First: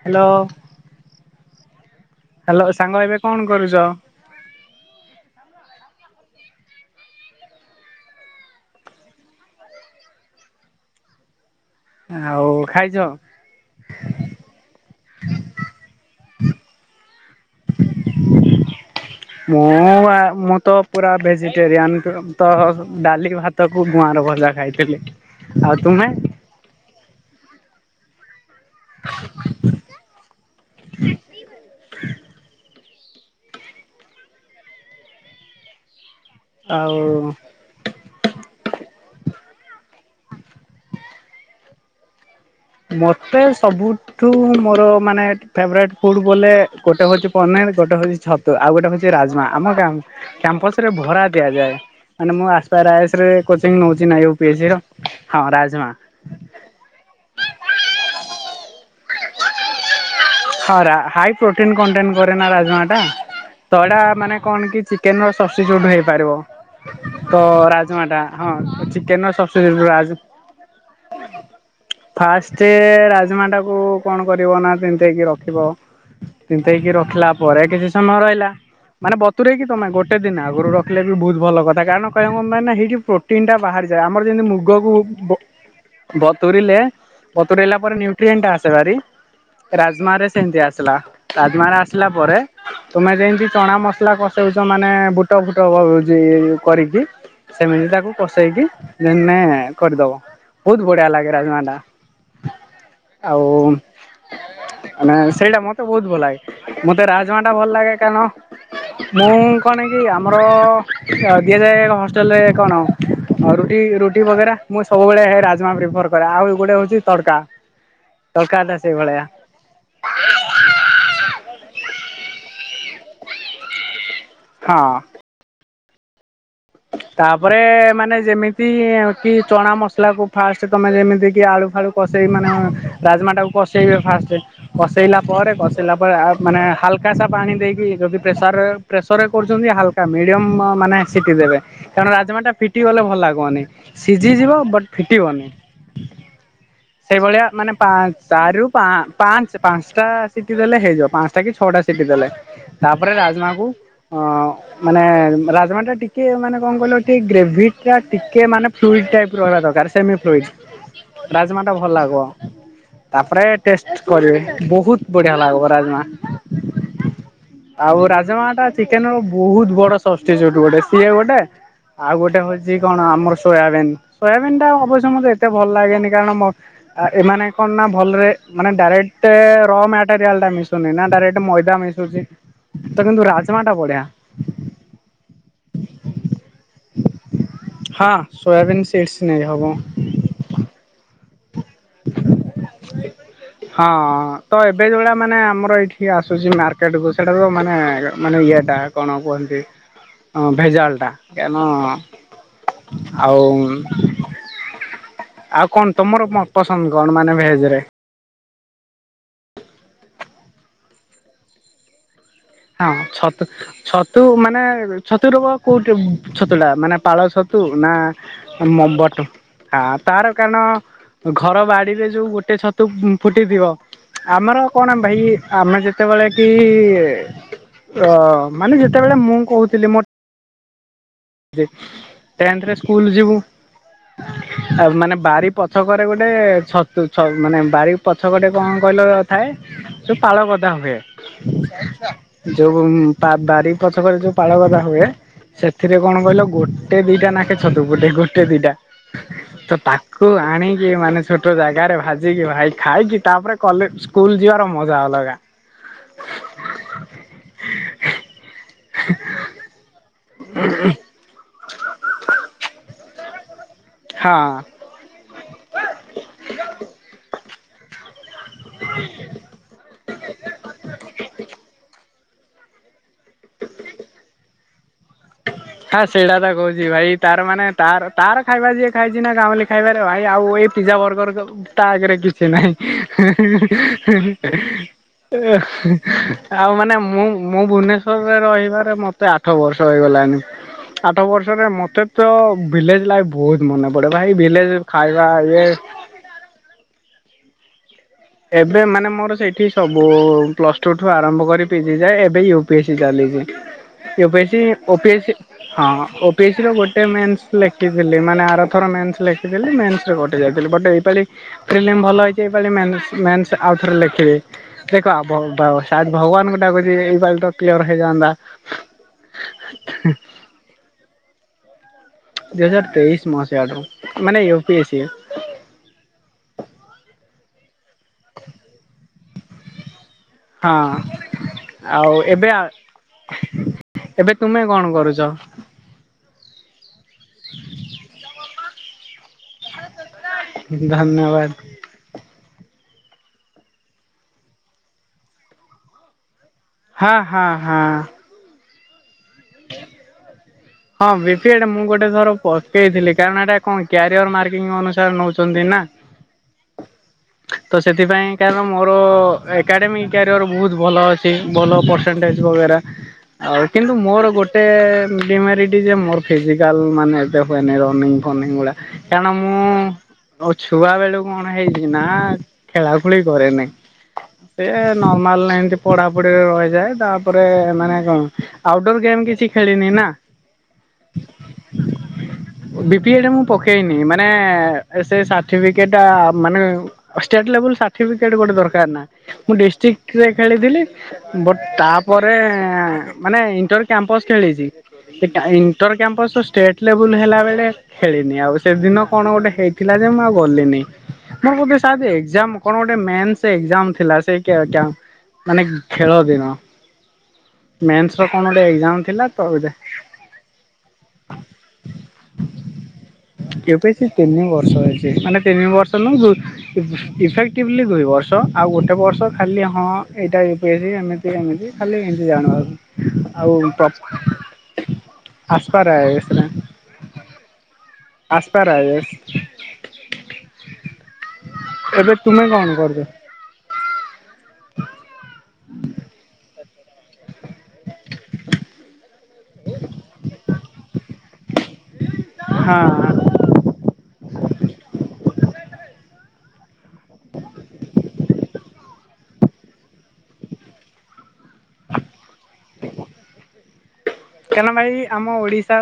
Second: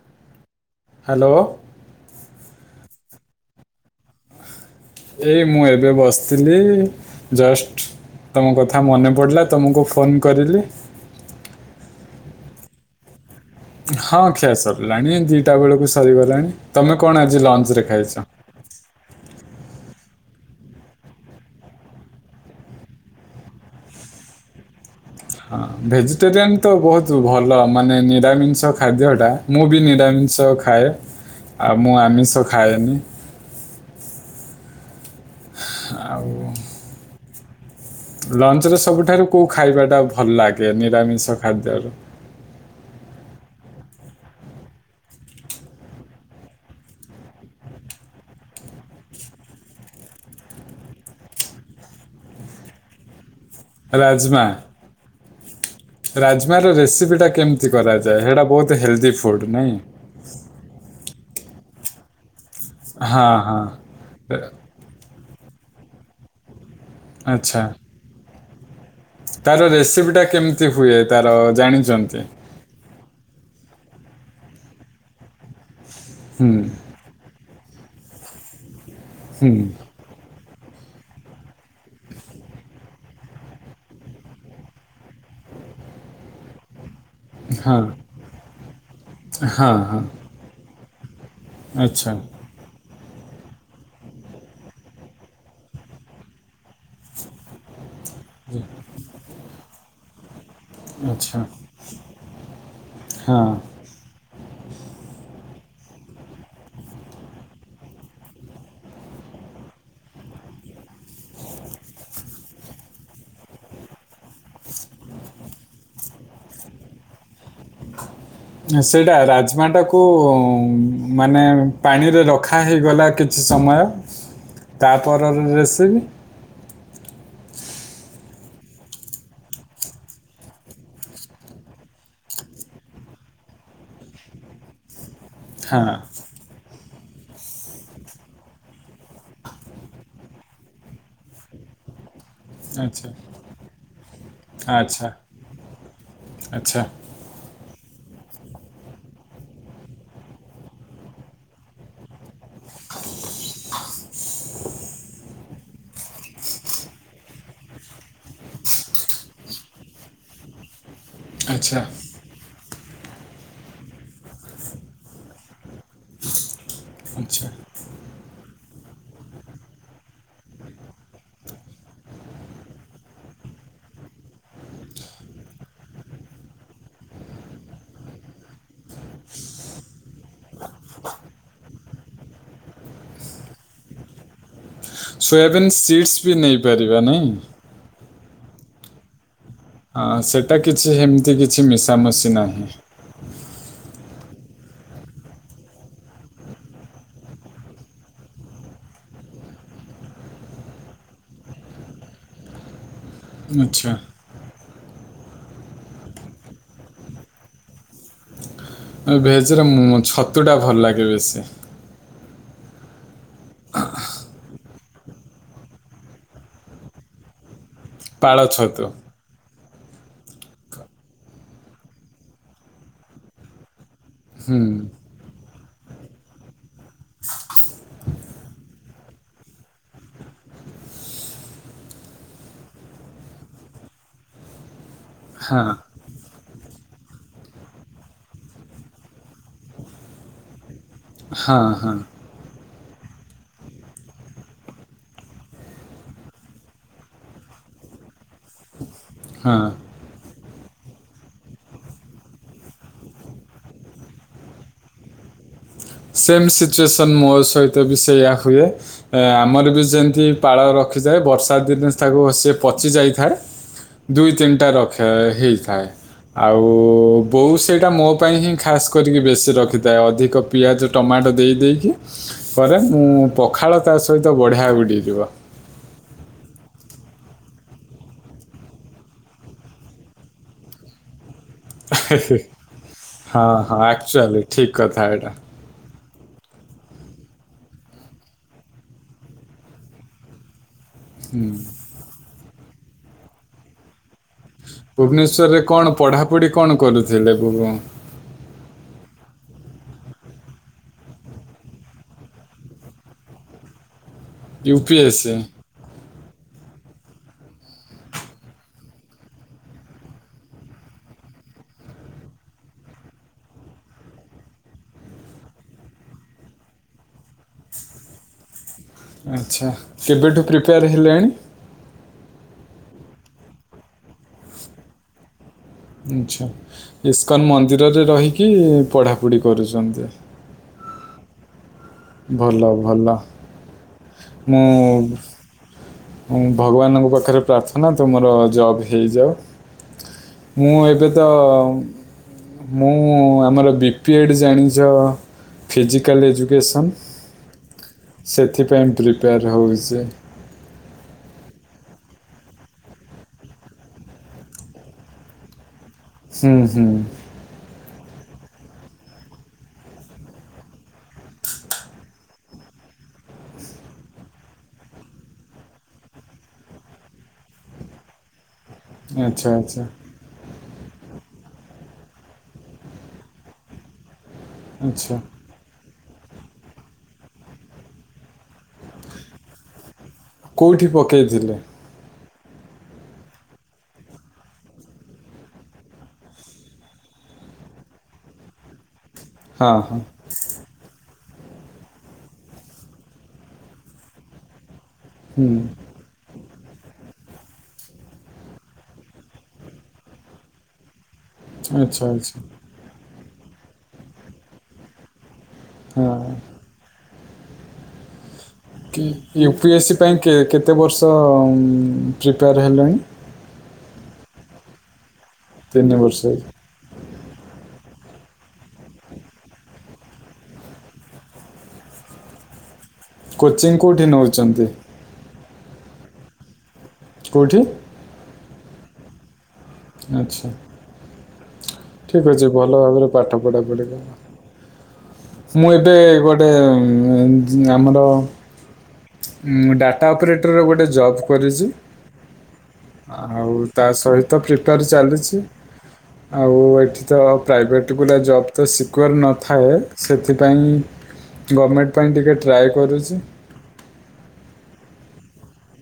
Hello. Hello. Hello ସାଙ୍ଗ ଏବେ କଣ କରୁଚ? ଏଇ ମୁଁ ଏବେ ବସିଥିଲି ଜଷ୍ଟ ତମ କଥା ମନେ ପଡିଲା ତମକୁ ଫୋନ୍ କରିଲି। ଆଉ ଖାଇଚ? ହଁ ଖିଆ ସରିଲାଣି ଦିଟା ବେଳକୁ ସରିଗଲାଣି ତମେ କଣ ଆଜ୍ ଲଞ୍ଚ୍ ରେ ଖାଇଚ? ମୁଁ ଆ ମୁଁ ତ ପୁରା ଭେଜିଟେରିଆନ୍ ତ ଡାଲି ଭାତକୁ ଗୁଆଁର ଭଜା ଖାଇଥିଲି। ହଁ ଆଉ ତୁମେ? ଭେଜିଟେରିଆନ୍ ତ ବହୁତ୍ ଭଲ୍ ଲ ମନେ ନିରାମିସ୍ ଖାଦ୍ୟ ଟା ମୁଁ ବି ନିରାମିଷ ଖାଏ ଆଉ ମୁଁ ଆମିଷ ଖାଏନି। ଆଉ। ଆଉ ଉ ଲଞ୍ଚ୍ ରେ ସବୁଠାରୁ କୋଉ ଖାଇବା ଟା ଭଲ ଲାଗେ ନିରାମିଷ ଖାଦ୍ୟ ରୁ? ମତେ ସବୁଠୁ ମୋର ମାନେ ଫେଭରେଟ୍ ଫୁଡ୍ ବୋଲେ ଗୋଟେ ହଉଛି ପନିର୍ ଗୋଟେ ହଉଛି ଛତୁ ଆଉ ଗୋଟେ ହଉଛି ରାଜମା ଆମ କ୍ୟାମ୍ପସ୍ ରେ ଭରା ଦିଆଯାଏ ମାନେ ମୁଁ [unintelligible] ରେ। କୋଚିଂ ନଉଛି ନା ରାଜମା ୟୁପିଏସସିର ହଁ ରାଜ୍ ରାଜମାର ରେସିପି ଟା କେମିତି? କ୍ଷତି କରାଯାଏ ସେଇଟା ବହୁତ ହେଲ୍ଦି ଫୁଡ଼୍ ନାଇଁ। ହଁ ହାଇ ପ୍ରୋଟନ୍ କଣ୍ଟେଣ୍ଟ କରରେ ନା ରାଜ। ନାଁ ଟା ହଁ ହଁ ତ ଏଟା ତ ମାନେ କଣ କି ଚିକେନ ର ସବସିଚ୍ୟୁଟ ହେଇପାରିବ। ତ ଆଚ୍ଛା ରାଜମାଟା। ହଁ। ଚିକେନ ର ତାର ସବଷ୍ଟିଚ୍ୟୁଟ ରାଜ ରେସିପି ଟା କେମିତି ହୁଏ ତାର ଜାଣିଛନ୍ତି। ସମାଟାକୁ କଣ କରିବ ନା ତିନ୍ତେଇ କି ରଖି ଥିବ। ହୁଁ ଚିନ୍ତେଇକି ରଖିଲା ପରେ କିଛି ସମୟ ରିହିଲା। ମାନେ ବତୁରଇକ ହୁଁ କି ତମେ ଗୋଟେ ଦିନ ଆଉ। ଘରୁ ରଖିଲେ ବି ବହୁତ ଭଲ କଥା କାରଣ କହିଲ କ ମ ନା ହେଇଠି ପ୍ରୋଟିନ୍ଟା ବାହାରିଯାଏ ଆମର ଯେମିତି ମୁଗକୁ ବ ବତୁରିଲେ ବତୁରେଇଲା ହଁ ପରେ ନିୁଟ୍ରିଏନ୍ ଟା ଆସେ ଭାରି ହଁ ହଁ ରାଜମା ରେ ଆସିଲା। ରାଜମାରା ଆସିଲା ଆଚ୍ଛା ପରେ ତୁମେ ଯେମିତି ଚଣା ମସଲା କଷାଉଛ ମାନେ ବୁଟ ଫୁଟ କରିକି ସେମିତି ତାକୁ ପସେଇକି ଯେନେ କରିଦବ ବହୁତ ବଢିଆ ଲାଗେ ଆଚ୍ଛା ରାଜମା ଟା ଆଉ ହଁ [inaudible] ମାନେ ସେଇଟା ମତେ ବହୁତ ଭଲ ଲାଗେ ମତେ ରାଜମା ଟା ଭଲ ଲାଗେ କାରଣ ମୁଁ କଣ କି ଆମର ଦିଆଯାଏ ହଷ୍ଟେଲରେ କଣ ରୁଟି ରୁଟି ବଗେରା ମୁଁ ସବୁବେଳେ ରାଜମା ପ୍ରିଫର କରେ ଆଉ ଗୁଟେ ହଉଛି ତଡକା ତଡକା ଟା ସେଇଟା ସେଇଭଳିଆ ରାଜମା ଟା କ ମାନେ ପାଣିରେ ରଖା ହେଇଗଲା କିଛି ସମୟ ହଁ ତାପରର ରେସିପି ତାପରେ ମାନେ ଯେମିତି କି ଚଣା ମସଲା କୁ ଫାଷ୍ଟ ତମେ ଯେମିତି କି ଆଳୁ ଫାଳୁ କଷେଇ ମାନେ ରାଜମା ଟାକୁ କସେଇବେ ଫାଷ୍ଟ କସେଇଲା ପରେ ହଁ କସେଇଲାପରେ ଆ ମାନେ ହାଲ କାସା ପାଣି ଦେଇକି ଯଦି ପ୍ରେସରେ ପ୍ରେସର୍ରରେ କରୁଛନ୍ତି ହାଲକା ମିଡ଼ିୟମ୍ ମାନେ ସିଟି ଦେବେ। କାରଣ ରାଜ ଜମା ଟା ଫିଟି ଗଲେ ଆଚ୍ଛା ଭଲ ଲାଗିବନି ସିଝିଯିବ ବଟ ଆଚ୍ଛା ଫିଟିବନି ଆଚ୍ଛା ସେଇଭଳିଆ ମାନେ ପାଞ୍ଚରୁ ଚାର୍ ରୁ ପାଞ୍ଚ ପାଞ୍ଚଟା ସିଟି ଦେଲେ ହେଇଯିବ ପାଞ୍ଚଟା କି ଛଅଟା ସିଟି ଦେଲେ। ତାପରେ ରାଜମା କୁ ଅ ମାନେ ରାଜମା ଟା ଟିକେ ମାନେ ଙ୍ଗଲ ଟି ଗ୍ରେଭି ଟା ଟିକେ ମାନେ ଫ୍ରୁଇଡି ଟାଇପ ରହିବା ଦରକାର ସେମି ଫୁଇସି। ରାଜମା ଟା ଆଚ୍ଛା ଭଲ ଲାଗବ। ତାପରେ ଟେଷ୍ଟ କରିବେ ବହୁତ ବଢିଆ ଲାଗବ ରାଜମା। ଆଚ୍ଛା ଆଉ ରାଜମାଟା ଚିକେନର ବହୁତ ବଡ ସବସ୍ଟିଚୁଟ ଗୋଟେ ସିଏ ଗୋଟେ ଆଉ ଗୋଟେ ହଉଛି କଣ ଆମର ସୋୟାବିନ୍ ସୋୟାବିନ୍ ଟା ଅବଶ୍ୟ ମତେ ଏତେ ଭଲ ଲାଗେନି କାରଣ ଏମାନେ କଣ ନା ଭଲରେ ମାନେ ଡାଇରେକ୍ଟ ର ମେଟରିଲା ମି। ନା ଡରେକ୍ଟ ମଇଦା ମି ତ କିନ୍ତୁ ରାଜମା ଟା ବଢ୍ୟ। [unintelligible] ସୋୟାବନ୍ ସିଡ୍ସସି ବି ନେଇପାରିବା ନାଇଁ। ହଁ ସୋୟାବିନ୍ ସିଡ୍ସ ହବ। ହଁ ସେଟା କିଛି ହେ [inaudible] ମିଶାମିଶି ନାହିଁ। ହଁ ତ ଏବେ ଯୋଉଭଳିକା ମାନେ ଆମର ଏଇଠି ଆସୁଛି ମାର୍କେଟ କୁ ସେଟା କୁ ମାନେ ମାନେ ଇଏଟା କଣ କୁହନ୍ତି ହଁ ଭେଜାଲ ଟା କା ନ ଆଉ ନୁ ଆଚ୍ଛା ଆଉ କଣ ତମର। ପସଙ୍ଗ କଣ ମାନେ ଭେଜରେ ବେଶି ହଁ ଅ। ଛତୁ ମାନେ ଏ ଛତୁର କୋଉଟି ଛତୁ ଲା ମାନେ ପାଳ ଛ ତୁ ନା ପାଳ ଛତୁ ମ ବ ଟୁ। ହା ଆ ତାର କାରଣ ଘର ବାଡିରେ ଯୋଉ ଗୋଟେ ଛତୁ ଉ ଫୁଟିଥିବ। ଆମର କଅଣ ଭାଇ ଆମେ ଯେତେବେଳେ କି ହେ ର ମାନେ ତେବେଳେ ମୁଁ କହୁଥିଲି ମୋ ଯେ ଟେଂଥ ରେ ସ୍କୁଲ ଯିବୁ। ଆ ମାନେ ବାରି ହଁ ପଛକରେ ଗୋଟେ ଛତୁ ଛ ମାନେ ବାରି ପଛ ପଟେ କଣ କହିଲ ଥାଏ ସେ ପାଳ ଗଦା ହୁଏ। ହଁ ହଁଅ। ଯୋଉ ପା ବାରି ପଛକରେ ଯୋଉ ପାଳଗ ହୁଏ ସେଠି ଥିରେ କଣ କହିଲ ଗୋଟେ ଦିଟା ନାଖେ ଛତୁ ଗୋଟେ ଗୋଟେ ଦିଟା। ହଁ ତ ତାକୁ ଆ ଆଣିକି ମାନେ ଛୋଟ ଜାଗାରେ ଭାଜିକି ଭାଇ ଖାଇକି ତାପରେ କଲେ ସ୍କୁଲ ଯିବାର ମଜା ଅଲଗା। ସେମ ସିଚୁଏସନ ମୋ ସହିତ ବି ସେଇଆ ହୁଏ ଆମର ବି ଯେମତି ପାଳ ରଖିଥାଏ ବର୍ଷା ଦିନେ ତାକୁ ସେ ପଚି ଯାଇଥାଏ ଦୁଇ ହଁ ତିନିଟା ରଖ ହେଇଥାଏ ଆଉ ବୋଉ ସେଇଟା ମୋ ପାଇଁ ହିଁ ଖାସ୍ କରିକି ବେଶୀ ରଖିଥାଏ ଅଧିକ ଟମାଟୋ ଦେଇ ଦେଇେଇକି କରେ ମୁଁ ପଖାଳ ତା ସହିତ ବଢିଆ ବଡ଼ି ହଁ ସେଇଟା ପା କହୁ ଭାଇ ତାର ମାନେ ତାର ତାର ଖାଇବା ଯିଏ ଖାଇଛି ନା ଗାଉଁଲି ଖାଇବାରେ ଭାଇ ଆଉ ଏଇ ପିଜ୍ଜା ବର୍ଗର ତା ଆଗରେ ହଁ କିଛି ନାହିଁ। ହଁ ଆକ୍ଚୁଆଲି ଠିକ୍ କଥା ଏଇଟା ଆଉ ମାନେ ମୁଁ ମୁଁ ଭୁବନେଶ୍ଵରରେ ରହିବାରେ ମତେ ଆଠ ବର୍ଷ ହେଇଗଲାଣିି ଆଠ ବର୍ଷରେ ମତେ ତ ଭିଲେଜ୍ ଲାଇଫ୍ ବହୁତ ମନେ ପଡେ। ଭାଇ ଭିଲଜ୍ ଭୁବନେଶ୍ଵରରେ କଣ ପଢାପଢି କଣ କରୁଥିଲେ? [unintelligible] ଏବେ ମାନେ ମୋର ସେଇଠି ସବୁ-ଉ-ଉ ପ୍ଲସଟୁ ଠୁ ଆରମ୍ଭ କରି ପି ଜିି ଯାଏ। ଏବେ ୟୁ ପି ଏସ୍ସି ଚାଲିଛି। U P S C, O P UPSC S C ହଁ-ଅ-ଅ ପେସ୍ ର ଗୋଟେ ମେନ୍ସ ଲେଖିଥିଲି ମାନେ ଆରଥର ମେନ୍ସ ଲେଖିଥିଲି ମେନ୍ସରେ କଟି ଯାଇଥିଲି ବଟ୍ ଏଇପାଳି ଫିଲ୍ମ ଭଲ ହୋଇଇଛି ଏଇପାଳି ମାଇନ ମେନ୍ସ ଆଉ ଥରେ ଲେଖିବି ଦେଖ ଭ-ଭ ସାୟତ୍ ଭଗବାନଙ୍କୁ ଡାକୁଛି ଏଇ ପାଳିଟା କ୍ଲିୟର ହେଇଯାଆନ୍ତା। ଆଚ୍ଛା କେବେଠୁ ପ୍ରିପେୟାର ହେଲେଣି? ଦୁଇ ହଜାର ତେଇଶ ମସିହାରୁ ମାନେ ୟୁ ପି ଏ ସି। ଆଚ୍ଛା ଇସ୍କନ ମ ଦୀରରେ ରହିକି-ଇ-ଇ ପଢ଼ା ପୁଡ଼ି କରୁଛନ୍ତି। ହଁ। ଆଉ ଏବେ, ଭଲ ଭଲ ଏବେ ତୁମେ ମୁଁ କଣ କରୁଛ? ଭଗବାନଙ୍କ ପାଖରେ ପ୍ରାର୍ଥନା ତୁମର ଜବ୍ ହେଇଯାଉ। ମୁଁ ଏବେ ଧନ୍ୟବାଦ ତ-ଅ-ଅ ମୁଁ ଆମର ବି ପି ଏଡ୍ ଜାଣିଛ ଫିଜିକାଲ ଏଜୁ ହଁ ହଁ ହଁ। ପେମ୍ ପ୍ରିପେୟାର ହେଉଛି। ହଁ ବି ପି ଏଟ ମୁଁ ଗୋଟେ ଥର ପକେଇଥିଲି କାରଣ ଏଇଟା କଣ କ୍ୟାରିଅର ମାର୍କିଂ ଅନୁସାରେ ନଉଛନ୍ତି ନା। ହୁଁ ହୁଁ। ତ ସେଥିପାଇଁ କାରଣ ମୋର-ଓ-ଓ-ଓ ଏକାଡ଼େମିକ କ୍ୟାରିଅର ବହୁତ ଭଲ ଅଛି। ଭଲ ପରସେଣ୍ଟେଜ ବଗେରା ଆଉ କିନ୍ତୁ ମୋର ଗୋଟେ ଡିମାରିଟ ଯେ ମୋର ଫିଜିକାଲ୍ ମାନେ ଏବେ ହୁଏନି ରନିଙ୍ଗ ଫନିଙ୍ଗ ଗୁଡା। କାରଣ ଆଚ୍ଛା ମୁଁ ଆଚ୍ଛା ଅ ଛୁଆ ବେଳୁ କଣ ହେଇଛି ନାଆ ଖେଳା ଖେଳି କରେନାହିଁ। ସେ ଏ ଆଚ୍ଛା ନର୍ମାଲ ନାଇଁ ଏମି ପଢାପଢିରେ ରହିଯାଏ ତାପରେ ମାନେ କଣ ଆଉଟଡୋର ଗେମ୍ କିଛି ଖେଳିନି ନା। କୋଉଠି ପକେଇଥିଲେ? ବିପିଏଡ ମୁଁ ପକେଇନି ମାନେ ଏ ସେ ସାଠିପିକେଟ୍ ଟା ମାନେ ଷ୍ଟେଟଲେବଲ ସାଠିପିକେଟ୍ ଗୋଟେ ଦରକାର ନା। ମୁଁ ହଁ ହଁ ଡିଷ୍ଟିକ୍ ଳେ ଖେଳିଥିଲି। ବଟ୍ ତା ପରେ ମାନେ ଇଣ୍ଟର କ୍ୟାମ୍ପସ ଖେଳିଚି। ଏଟା ହୁଁ ଇଣ୍ଟର କ୍ୟାମ୍ପସର ସ୍ ଷ୍ଟେଟ ଲେବୁଲ ହେଲା ବେଳେ ଖେଳିନି ଆଉ ସେଦିନ କଣ ଗୋଟେ ହେଇଥିଲା ଯେ ମୁଁ ଆଉ ଗଲିନି। ମୋର ବୋଧେ ସାର୍ ଆଚ୍ଛା ଯୋଉ ଆଚ୍ଛା ଏକଜାମ୍ କଣ ଗୋଟେ ମେନ୍ ସେ ଏକଜାମ୍ ଥିଲା ସେଇ କ୍ୟା କ୍ୟା ମାନେଗ୍ ହଁ ଖେଳଦିନ। ମେନସ୍ ର କଣ ଗୋଟେ? ଏକ୍ଜାମ୍ କି ଥିଲା ତ ୟୁପି ବୋଧେ ଏସ୍ ସି ପାଇଁ କେ କେତେ ବର୍ଷ ପ୍ରିପେୟାର ହେଲଣି? ସେ ତିନି ବର୍ଷ ହେଇ ମାନେ ତିନି ବର୍ଷ [unintelligible] ଇଫେକ୍ଟିଭଲି ଦୁଇ ବର୍ଷ ଆଉ ଗୋଟେ ବର୍ଷ ଖାଲି ହଁ ଏଇଟା ୟୁପିଏସସି ଏମିତି ଏମିତି ଖାଲି ଏମିତି ଜଣାରୁ। କୋଚିଂ କୋଉଠି ନଉଚନ୍ତି? ଆସପାର୍ ଆଇଏସରେ। କୋଉଠି? ଆସପାର୍ ଆଇଏସ୍। ଆଚ୍ଛା। ଏବେ ଠିକ୍ ତୁମେ ଅଛି। କଣ ଭଲ କରୁଛ ଭାବରେ ପାଠ ପଢାପଢିକ ମୁଁ ଏବେ ଗୋଟେ ମୁଁ [unintelligible] ଆମର ମୁଁ ଡାଟା ଅପରେଟରର ଗୋଟ୍ ଗୋଟେ ଜବ୍ କରିଚି। ହଁ ଆଉ ତା ସହିତ ପ୍ରିପେଆର୍ ଚାଲିଛି। ଆଉ ଏଠି ତ ପ୍ରାଇଭେଟ୍ ଗୁଡା ଜବ୍ ତ ସିକ୍ୟୁର ନଥାଏ ସେଥିପାଇଁ ଗମେଟ୍ ପାଇଁ ଟିକେ ଟ୍ରାଏ କରୁଛି। କାରଣ ଭାଇ ଆମ ଓଡିଶା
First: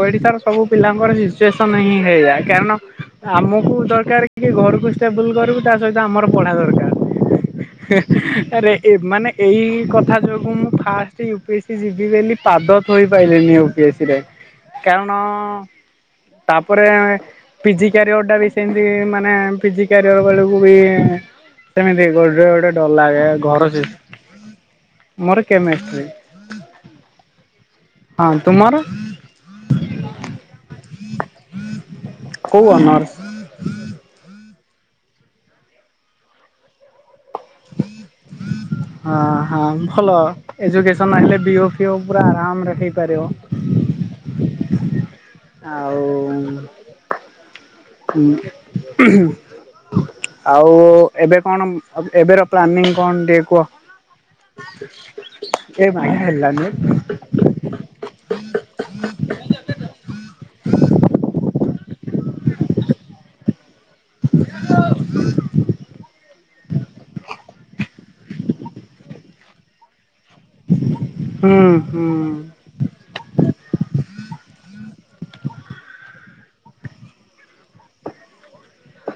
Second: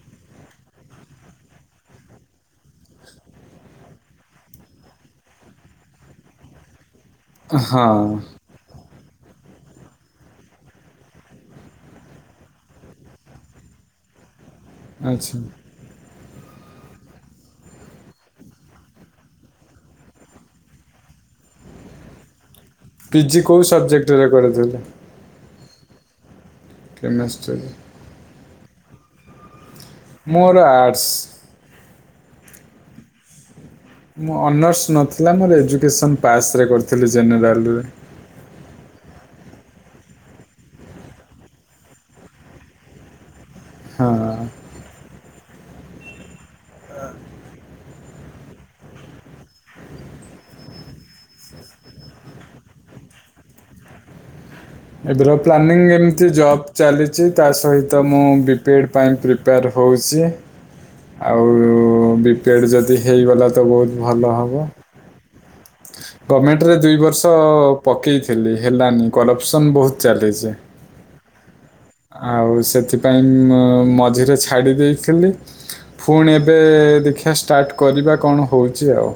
ଓଡିଶାର ସବୁ ପିଲାଙ୍କର ସିଚୁଏସନ ହିଁ ହେଇଆ କାରଣ ଆମକୁ ଦରକାର କି ଘରକୁ ଷ୍ଟେବୁଲ କରିବୁ ତା ସହିତ ଆମର ପଢା ଦରକାର। ହିଁ ହଁ ଆରେ ଏ ମାନେ ଏଇ କଥା ଯୋଗୁଁ ମୁଁ first U P S C ଯିବି ବୋଲି ପାଦଥୋଇ ପାଇଲିନି ୟୁ ପି ଏସ୍ ସି ରେ। କାରଣ ଆଚ୍ଛା ତାପରେଁ ପି ଜି କ୍ୟାରିୟର ଟା ବି ସେମିତି ମାନେ ପି ଜି କ୍ୟାରିୟର ବେଳକୁ ବି ସେମିତି ଗୋଟେ ଗୋଟେ ଡର ପି ଲାଗେ ଜି କୋଉ ସବ୍ ଜେକ୍ଟରେ କରିଥିଲେ? କେମେଷ୍ଟ୍ରୀ। କେମେଷ୍ଟ୍ରୀ। ହଁ ତୁମର? ମୋର ଆର୍ଟ୍ସ। କୋଉ ଅନର୍ସ? ମୁଁ ଅନର୍ସ ନଥିଲା ମୋର ଏଜୁକେସନ ପାସ୍ ରେ କରିଥିଲି ଜେନେରାଲ ରେ। ହଁ ହଁ ଭଲ ଏଜୁକେସନ୍ ହେଲେ ବି ଓ ଫି ଓ ପୁରା ଆରାମରେ ହେଇପାରିବ। ହଁ। ଆଉ ହଁ ଆଉ ଏବେ କଣ ଏବେ ର ପ୍ଲାନିଂ କଣ ଟିକେ କୁହ? ଏବେର ପ୍ଲାନିଂ ଏ ମାଇ ଏମିତି ହେଲାନି। ଜବ ଚାଲିଛି ତା ସହିତ ମୁଁ ବି ପି ଏଡ ପାଇଁ ପ୍ରିପେୟାର ହଉଛି। ଆଉ ବି ପି ଏଡ ଯଦି ହେଇଗଲା ତ ବହୁତ ଭଲ ହବ। ଗମେଣ୍ଟରେ ଦୁଇ ବର୍ଷ ପକେଇଥିଲି ହେଲାନି କରପ୍ସନ୍ ବହୁତ ଚାଲିଛି ହୁଁ ହୁଁ। ଆଉ ସେଥିପାଇଁ ଆଉ ମଝିରେ ଛାଡ଼ିଦେଇଥିଲି ପୁଣି ଏବେ ଦେଖିବା ଷ୍ଟାର୍ଟ କରିବା କଣ ହଉଛି ଆଉ।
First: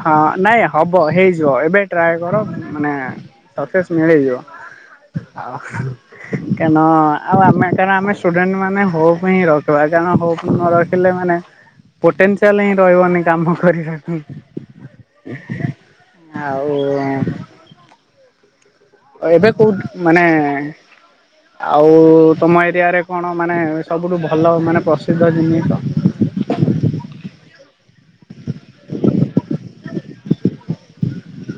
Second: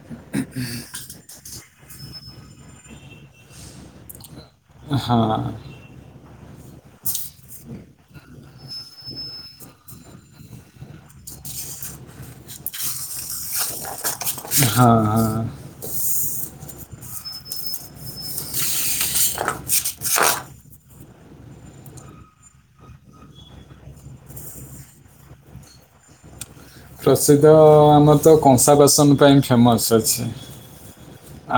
ହଁ ନାଇଁ ହବ ହେଇ ତ ଏବେ ଟ୍ରାଏ କର ମାନେ ସକ୍ସେସ୍ ମିଳିଯିବ। ହଁ। ଆଉ କାରଣ ଆଉ ଆମେ କାରଣ ଆମେ ଷ୍ଟୁଡେଣ୍ଟ ମାନେ ହୋପ ହିଁ ରଖିବା କାରଣ ହୋପ୍ ନ ରଖିଲେ ମାନେ ପୋଟେନସିଆଲ ହିଁ ରହିବନି କାମ କରିବା ପାଇଁ। ହଁ ହଁ। ଆଉ ଏବେ କୋଉଠି ମାନେ ଆଉ ତମ ଏରିଆରେ କଣ ମାନେ ସବୁଠୁ ଭଲ ମାନେ ପ୍ରସିଦ୍ଧ ଜିନିଷ? ପ୍ରସିଦ୍ଧ ଆମର ତ କଂସା ବାସନ ପାଇଁ ଫେମସ୍ ଅଛି।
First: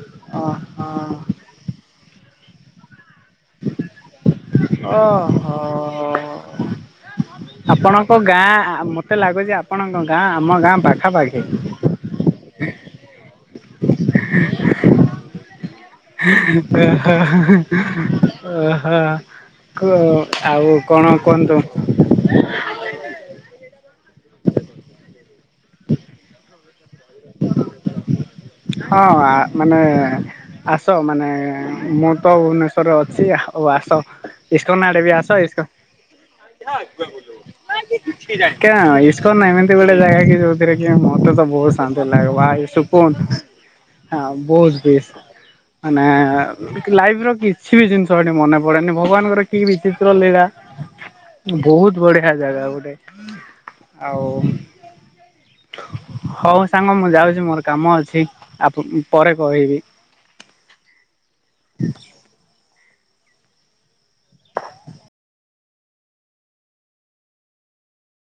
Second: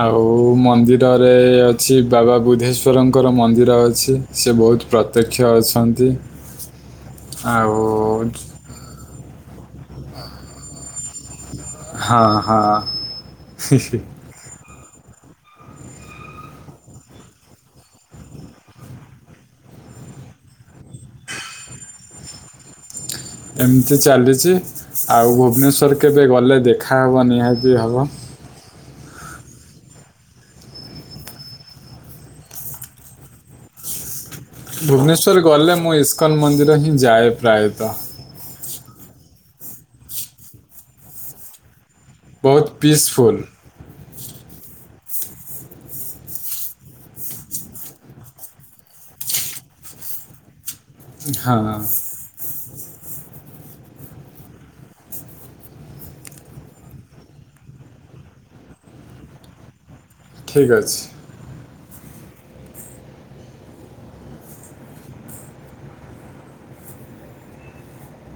ଆଉ ମନ୍ଦିରରେ ଅଛି ବାବା ବୁଦ୍ଧେଶ୍ୱରମ୍ ଙ୍କର ମନ୍ଦିର ଅଛି ସେ ବହୁତ୍ ଓହୋ ପ୍ରତ୍ୟକ୍ଷ ଅଛନ୍ତି ଓହୋ। ଆଉ ମୁଁ କହିଲି ଆପଣଙ୍କ ଗାଁ ଆମ ଗାଁ ପାଖାପାଖି। ହଁ ହଁ। [unintelligible] [inaudible] ଓହୋ ଓହୋ କୁହ ଆଉ କଣ କୁହନ୍ତୁ? ଏମିତି ଚାଲିଛି ଆଉ ଭୁବନେଶ୍ୱର କେବେ ଗଲେ ଦେଖାହବ ନିହାତି ହବ। ହଁ ଆ ମାନେ ଆସ ମାନେ ମୁଁ ତ ଭୁବନେଶ୍ୱରରେ ଅଛି ଆଉ ଆସ। ଇସ୍କନ ଆଡେ ବି ଆସ ଭୁବନେଶ୍ୱର ଇସ୍କ ଗଲେ ମୁଁ ଇସ୍କନ ମନ୍ଦିର ହିଁ ଯାଏ ପ୍ରାୟତଃ। ଇସ୍କନ୍ ନାହିଁ ଏମିତି ଗୋଟେ ଜାଗା କି ଯୋଉଥିରେ କି ମୋତେ ତ ବହୁତ କାନ୍ଦ ଲାଗ ବହୁତ [unintelligible] ସୁକୁନ ପିସଫୁଲ୍ ହଁ ବହୁତ ବେଶ ମାନେ ଲାଇଫ ର କିଛି ବି ଜିନିଷ ଏଠି ମନେ ପଡେନି ଭଗବାନଙ୍କର କି ବିଚିତ୍ର ଲୀଳା। ହଁ ବହୁତ ବଢିଆ ଜାଗା ଗୋଟେ ଆଉ ହଉ ସାଙ୍ଗ ମୁଁ ଯାଉଛି ମୋର କାମ ଅଛି ଆ ପରେ କହିବି ଠିକ ଅଛି। [inaudible]